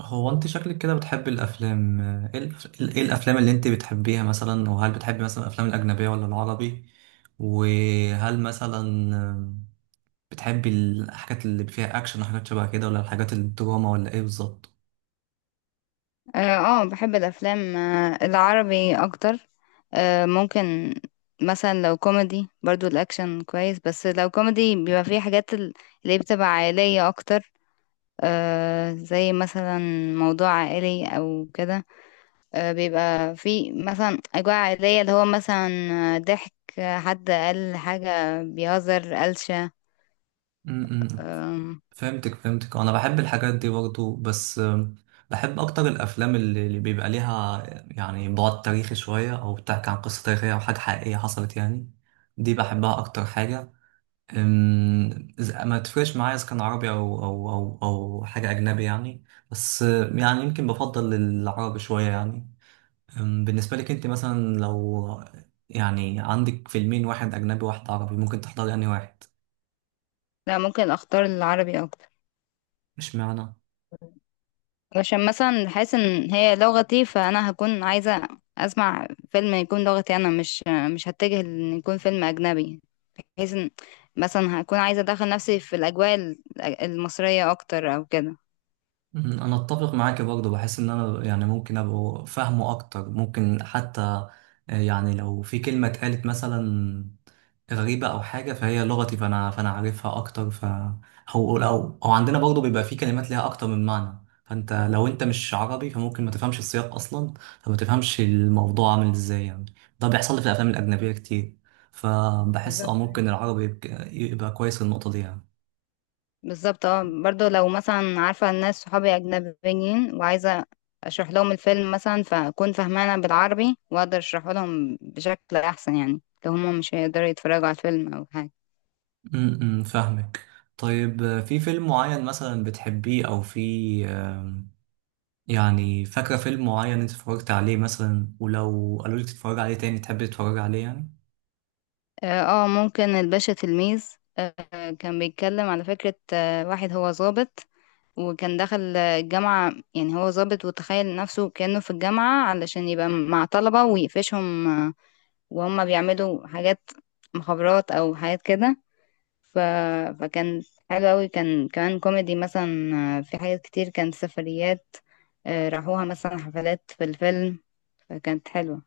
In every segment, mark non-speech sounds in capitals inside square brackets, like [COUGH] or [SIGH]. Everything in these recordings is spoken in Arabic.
هو انت شكلك كده بتحب الافلام ايه الأف- إيه الافلام اللي انت بتحبيها مثلا، وهل بتحبي مثلا الافلام الاجنبيه ولا العربي؟ وهل مثلا بتحبي الحاجات اللي فيها اكشن وحاجات شبه كده، ولا الحاجات الدراما ولا ايه بالظبط؟ اه، بحب الافلام العربي اكتر. ممكن مثلا لو كوميدي، برضو الاكشن كويس، بس لو كوميدي بيبقى فيه حاجات اللي بتبقى عائلية اكتر. زي مثلا موضوع عائلي او كده. بيبقى فيه مثلا اجواء عائلية، اللي هو مثلا ضحك، حد قال حاجة بيهزر، قلشة. م- م. آم، فهمتك. انا بحب الحاجات دي برضو، بس بحب اكتر الافلام اللي بيبقى ليها يعني بعد تاريخي شويه، او بتحكي عن قصه تاريخيه او حاجه حقيقيه حصلت يعني. دي بحبها اكتر حاجه. أم، ما تفرقش معايا اذا كان عربي او حاجه اجنبي يعني. بس يعني يمكن بفضل العربي شويه يعني. بالنسبه لك انت مثلا لو يعني عندك فيلمين، واحد اجنبي واحد عربي، ممكن تحضري انهي واحد؟ لا، ممكن اختار العربي، مش معنى. علشان مثلا حاسس ان هي لغتي، فانا هكون عايزة اسمع فيلم يكون لغتي انا، مش مش هتجه ان يكون فيلم اجنبي، بحيث ان مثلا هكون عايزة ادخل نفسي في الاجواء المصرية اكتر او كده. مم، انا اتفق معاك برضه. بحس ان انا يعني ممكن ابقى فاهمه اكتر، ممكن حتى يعني لو في كلمه اتقالت مثلا غريبه او حاجه فهي لغتي، فانا عارفها اكتر، ف او او أو عندنا برضه بيبقى في كلمات ليها اكتر من معنى. فانت لو انت مش عربي فممكن ما تفهمش السياق اصلا، فما تفهمش الموضوع عامل ازاي يعني. ده بيحصل لي في الافلام الاجنبيه كتير، فبحس اه بالظبط. ممكن العربي يبقى كويس في النقطه دي يعني. بالظبط، اه، برضو لو مثلا عارفة الناس صحابي أجنبيين، وعايزة أشرح لهم الفيلم مثلا، فأكون فاهمانة بالعربي وأقدر أشرحه لهم بشكل أحسن، يعني لو هما مش هيقدروا يتفرجوا على الفيلم أو حاجة. امم، فاهمك. طيب، في فيلم معين مثلا بتحبيه، او في يعني فاكرة فيلم معين انت اتفرجت عليه مثلا، ولو قالوا لك تتفرج عليه تاني تحب تتفرج عليه يعني؟ اه، ممكن الباشا تلميذ. آه، كان بيتكلم على فكرة، آه، واحد هو ضابط، وكان دخل الجامعة، يعني هو ضابط وتخيل نفسه كأنه في الجامعة علشان يبقى مع طلبة ويقفشهم، آه، وهم بيعملوا حاجات مخابرات أو حاجات كده. ف... فكان حلو أوي، كان كمان كوميدي. مثلا في حاجات كتير، كانت سفريات، آه، راحوها مثلا حفلات في الفيلم، فكانت حلوة.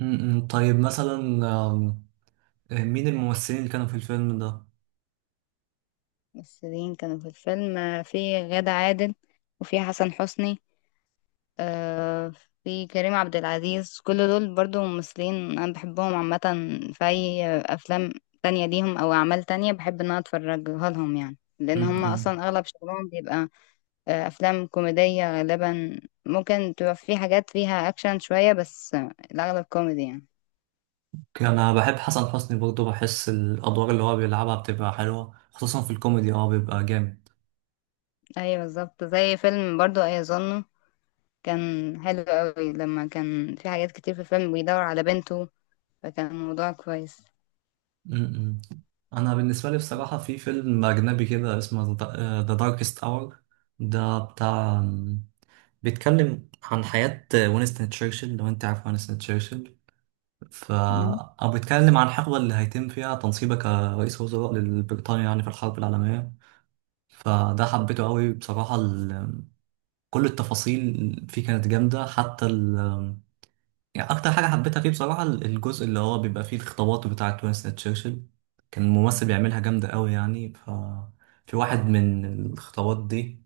امم، طيب مثلا، آم، آه، مين الممثلين اللي كانوا في الفيلم ده؟ الممثلين كانوا في الفيلم، آه، في غادة عادل، وفي حسن حسني، آه، في كريم عبد العزيز، كل دول برضو ممثلين أنا بحبهم عامة. في أي أفلام تانية ليهم أو أعمال تانية بحب إن أنا أتفرجها لهم، يعني لأن هم امم، أصلا أغلب شغلهم بيبقى أفلام كوميدية غالبا. ممكن تبقى في حاجات فيها أكشن شوية، بس الأغلب كوميدي يعني. انا بحب حسن حسني برضه. بحس الادوار اللي هو بيلعبها بتبقى حلوة، خصوصا في الكوميدي اه بيبقى جامد. أيوة بالظبط، زي فيلم برضو أيظنه كان حلو قوي، لما كان في حاجات كتير في الفيلم بيدور على بنته، فكان الموضوع كويس. م-م. انا بالنسبه لي بصراحه في فيلم اجنبي كده اسمه ذا داركست اور. ده بتاع، بيتكلم عن حياه وينستون تشرشل، لو انت عارف وينستون تشرشل، ف او بيتكلم عن الحقبه اللي هيتم فيها تنصيبه كرئيس وزراء لبريطانيا يعني في الحرب العالميه. فده حبيته قوي بصراحه. ال... كل التفاصيل فيه كانت جامده حتى. يعني اكتر حاجه حبيتها فيه بصراحه الجزء اللي هو بيبقى فيه الخطابات بتاعه وينستون تشرشل. كان ممثل بيعملها جامده قوي يعني. ف في واحد من الخطابات دي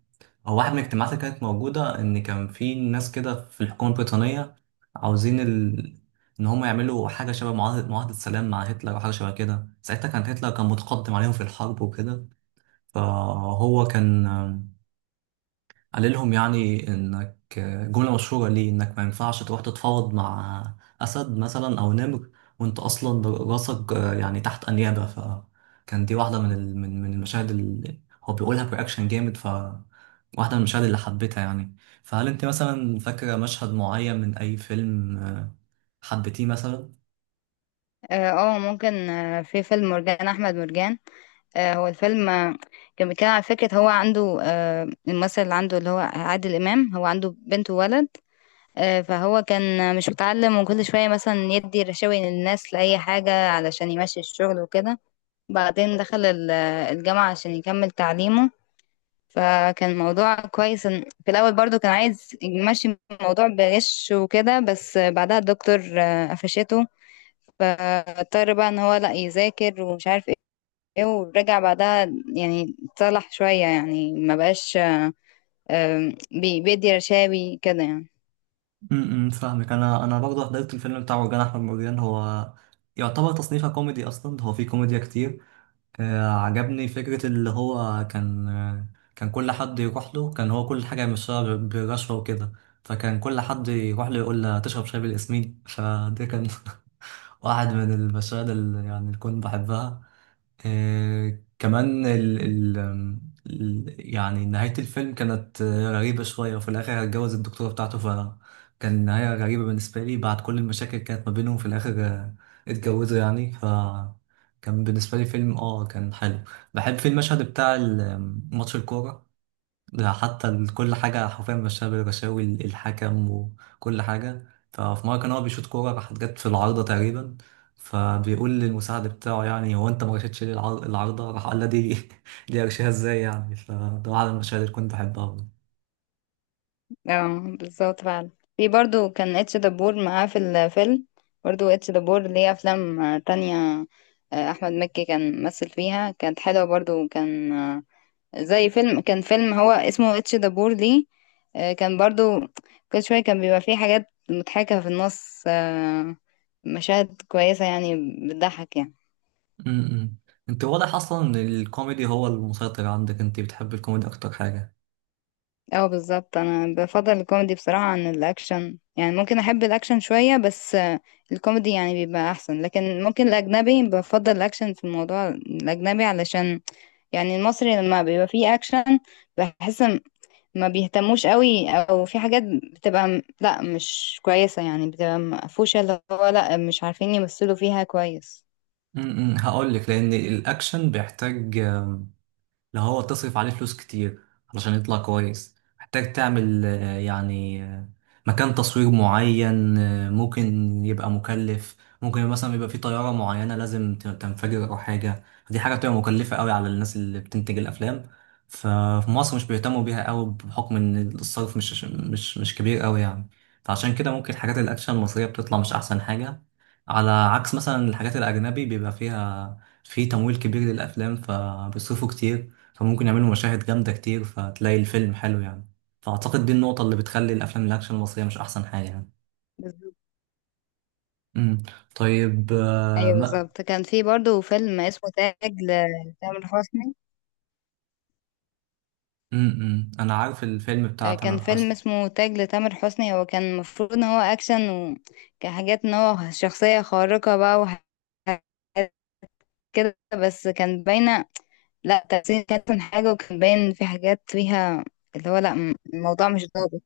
او واحد من الاجتماعات اللي كانت موجوده، ان كان في ناس كده في الحكومه البريطانيه عاوزين ال... ان هم يعملوا حاجه شبه معاهده سلام مع هتلر او حاجه شبه كده. ساعتها كان هتلر كان متقدم عليهم في الحرب وكده. فهو كان قال لهم يعني انك، جملة مشهورة ليه، انك ما ينفعش تروح تتفاوض مع اسد مثلا او نمر وانت اصلا راسك يعني تحت انيابة. فكان دي واحدة من ال- من من المشاهد اللي هو بيقولها برياكشن جامد، ف واحدة من المشاهد اللي حبيتها يعني. فهل انت مثلا فاكرة مشهد معين من اي فيلم حبيتيه مثلا؟ اه، ممكن، في فيلم مرجان احمد مرجان. هو الفيلم، كان بيتكلم على فكرة، هو عنده، آه، الممثل اللي عنده اللي هو عادل امام، هو عنده بنت وولد. آه، فهو كان مش متعلم، وكل شوية مثلا يدي رشاوي للناس لأي حاجة علشان يمشي الشغل وكده. بعدين دخل الجامعة عشان يكمل تعليمه، فكان الموضوع كويس. في الأول برضو كان عايز يمشي الموضوع بغش وكده، بس بعدها الدكتور، آه، قفشته، فاضطر بقى ان هو لا يذاكر، ومش عارف ايه، ورجع بعدها، يعني اتصلح شوية، يعني ما بقاش بيدي رشاوي كده يعني. امم، فاهمك. انا برضه حضرت الفيلم بتاع مرجان احمد مرجان. هو يعتبر تصنيفه كوميدي اصلا، هو فيه كوميديا كتير. عجبني فكرة اللي هو كان كان كل حد يروح له كان هو كل حاجة مش بالرشوة وكده. فكان كل حد يروح له يقول له تشرب شاي بالياسمين، فده كان [LAUGHS] واحد من المشاهد اللي يعني اللي كنت بحبها. كمان يعني نهاية الفيلم كانت غريبة شوية. وفي الآخر هتجوز الدكتورة بتاعته، فكان نهاية غريبة بالنسبة لي. بعد كل المشاكل كانت ما بينهم في الآخر اتجوزوا يعني. فكان بالنسبة لي فيلم اه كان حلو. بحب في المشهد بتاع ال- آم، ماتش الكورة ده، حتى كل حاجة حرفيا مشاها بالرشاوي، الحكم وكل حاجة. ففي مرة كان هو بيشوط كورة راحت جت في العارضة تقريبا، فبيقول للمساعد بتاعه يعني هو انت ما رشيتش ليه العارضة، راح قال له دي [LAUGHS] دي ارشيها ازاي يعني. فده واحد من المشاهد اللي كنت بحبها أوي. اه بالظبط فعلا. في برضو كان اتش دبور معاه في الفيلم. برضو اتش دبور ليه افلام تانية. آه، احمد مكي كان ممثل فيها، كانت حلوة برضو، كان، آه، زي فيلم، كان فيلم هو اسمه اتش دبور دي، آه، كان برضو كل شوية كان بيبقى فيه حاجات مضحكة في النص، آه، مشاهد كويسة يعني، بتضحك يعني. امم، انت واضح اصلا ان الكوميدي هو المسيطر عندك، انت بتحب الكوميدي اكتر حاجة. اه بالظبط، انا بفضل الكوميدي بصراحة عن الاكشن، يعني ممكن احب الاكشن شوية، بس الكوميدي يعني بيبقى احسن. لكن ممكن الاجنبي بفضل الاكشن في الموضوع الاجنبي، علشان يعني المصري لما بيبقى فيه اكشن بحس ما بيهتموش قوي، او في حاجات بتبقى لا مش كويسة يعني، بتبقى مقفوشة، اللي هو لا مش عارفين يمثلوا فيها كويس. امم، هقول لك، لان الاكشن بيحتاج لو هو تصرف عليه فلوس كتير علشان يطلع كويس. محتاج تعمل مكان تصوير معين ممكن يبقى مكلف. ممكن مثلا يبقى في طيارة معينة لازم تنفجر أو حاجة. دي حاجة بتبقى مكلفة قوي على الناس اللي بتنتج الأفلام. ففي مصر مش بيهتموا بيها قوي، بحكم إن الصرف مش كبير قوي يعني. فعشان كده ممكن حاجات الأكشن المصرية بتطلع مش أحسن حاجة. على عكس مثلا الحاجات الأجنبي بيبقى فيها في تمويل كبير للأفلام، فبيصرفوا كتير، فممكن يعملوا مشاهد جامدة كتير، فتلاقي الفيلم حلو يعني. فأعتقد دي النقطة اللي بتخلي الأفلام الأكشن المصرية مش أحسن حاجة يعني. بالظبط. امم، طيب آه، ايوه ما بالظبط، كان في برضو فيلم اسمه تاج لتامر حسني. امم، أنا عارف الفيلم بتاع آه، كان تامر فيلم حسني. اسمه تاج لتامر حسني، هو كان المفروض ان هو اكشن، وكحاجات ان هو شخصية خارقة بقى وحاجات كده، بس كان باينة لا، تمثيل كانت أحسن حاجة، وكان باين في حاجات فيها اللي هو لا الموضوع مش ضابط.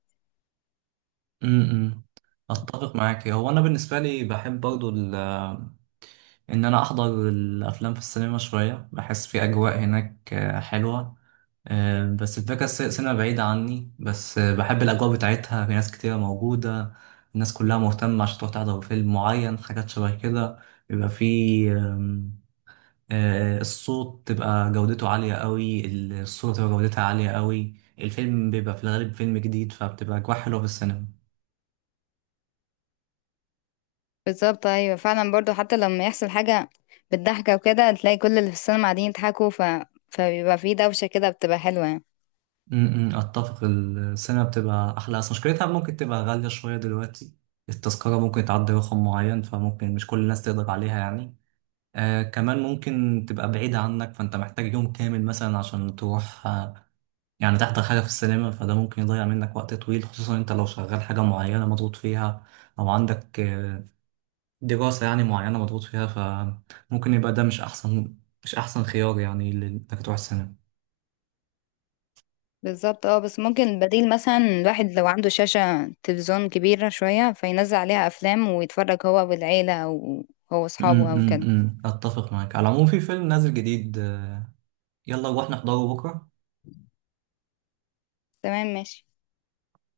امم، أتفق معاك. هو أنا بالنسبة لي بحب برضو إن أنا أحضر الأفلام في السينما شوية. بحس في أجواء هناك حلوة. بس الفكرة سينما بعيدة عني، بس بحب الأجواء بتاعتها. في ناس كتيرة موجودة، الناس كلها مهتمة عشان تروح تحضر فيلم معين، حاجات شبه كده. بيبقى فيه آم، آه، الصوت تبقى جودته عالية قوي، الصورة تبقى جودتها عالية قوي، الفيلم بيبقى في الغالب فيلم جديد، فبتبقى أجواء حلوة في السينما. بالظبط ايوه فعلا، برضو حتى لما يحصل حاجه بالضحكه وكده، تلاقي كل اللي في السينما قاعدين يضحكوا، فبيبقى في دوشه كده، بتبقى حلوه يعني. م- م، أتفق. السينما بتبقى أحلى، بس مشكلتها ممكن تبقى غالية شوية دلوقتي. التذكرة ممكن تعدي رقم معين، فممكن مش كل الناس تقدر عليها يعني. آه كمان ممكن تبقى بعيدة عنك، فأنت محتاج يوم كامل مثلا عشان تروح آه يعني تحضر حاجة في السينما. فده ممكن يضيع منك وقت طويل، خصوصا أنت لو شغال حاجة معينة مضغوط فيها أو عندك آه دراسة يعني معينة مضغوط فيها. فممكن يبقى ده مش أحسن خيار يعني إنك تروح السينما. بالظبط اه، بس ممكن البديل مثلا الواحد لو عنده شاشه تلفزيون كبيره شويه، فينزل عليها افلام ويتفرج هو والعيله، او هو أمم، اصحابه او أمم، كده. أمم. أتفق معاك. على العموم في فيلم نازل جديد يلا نروح نحضره بكرة. تمام، ماشي.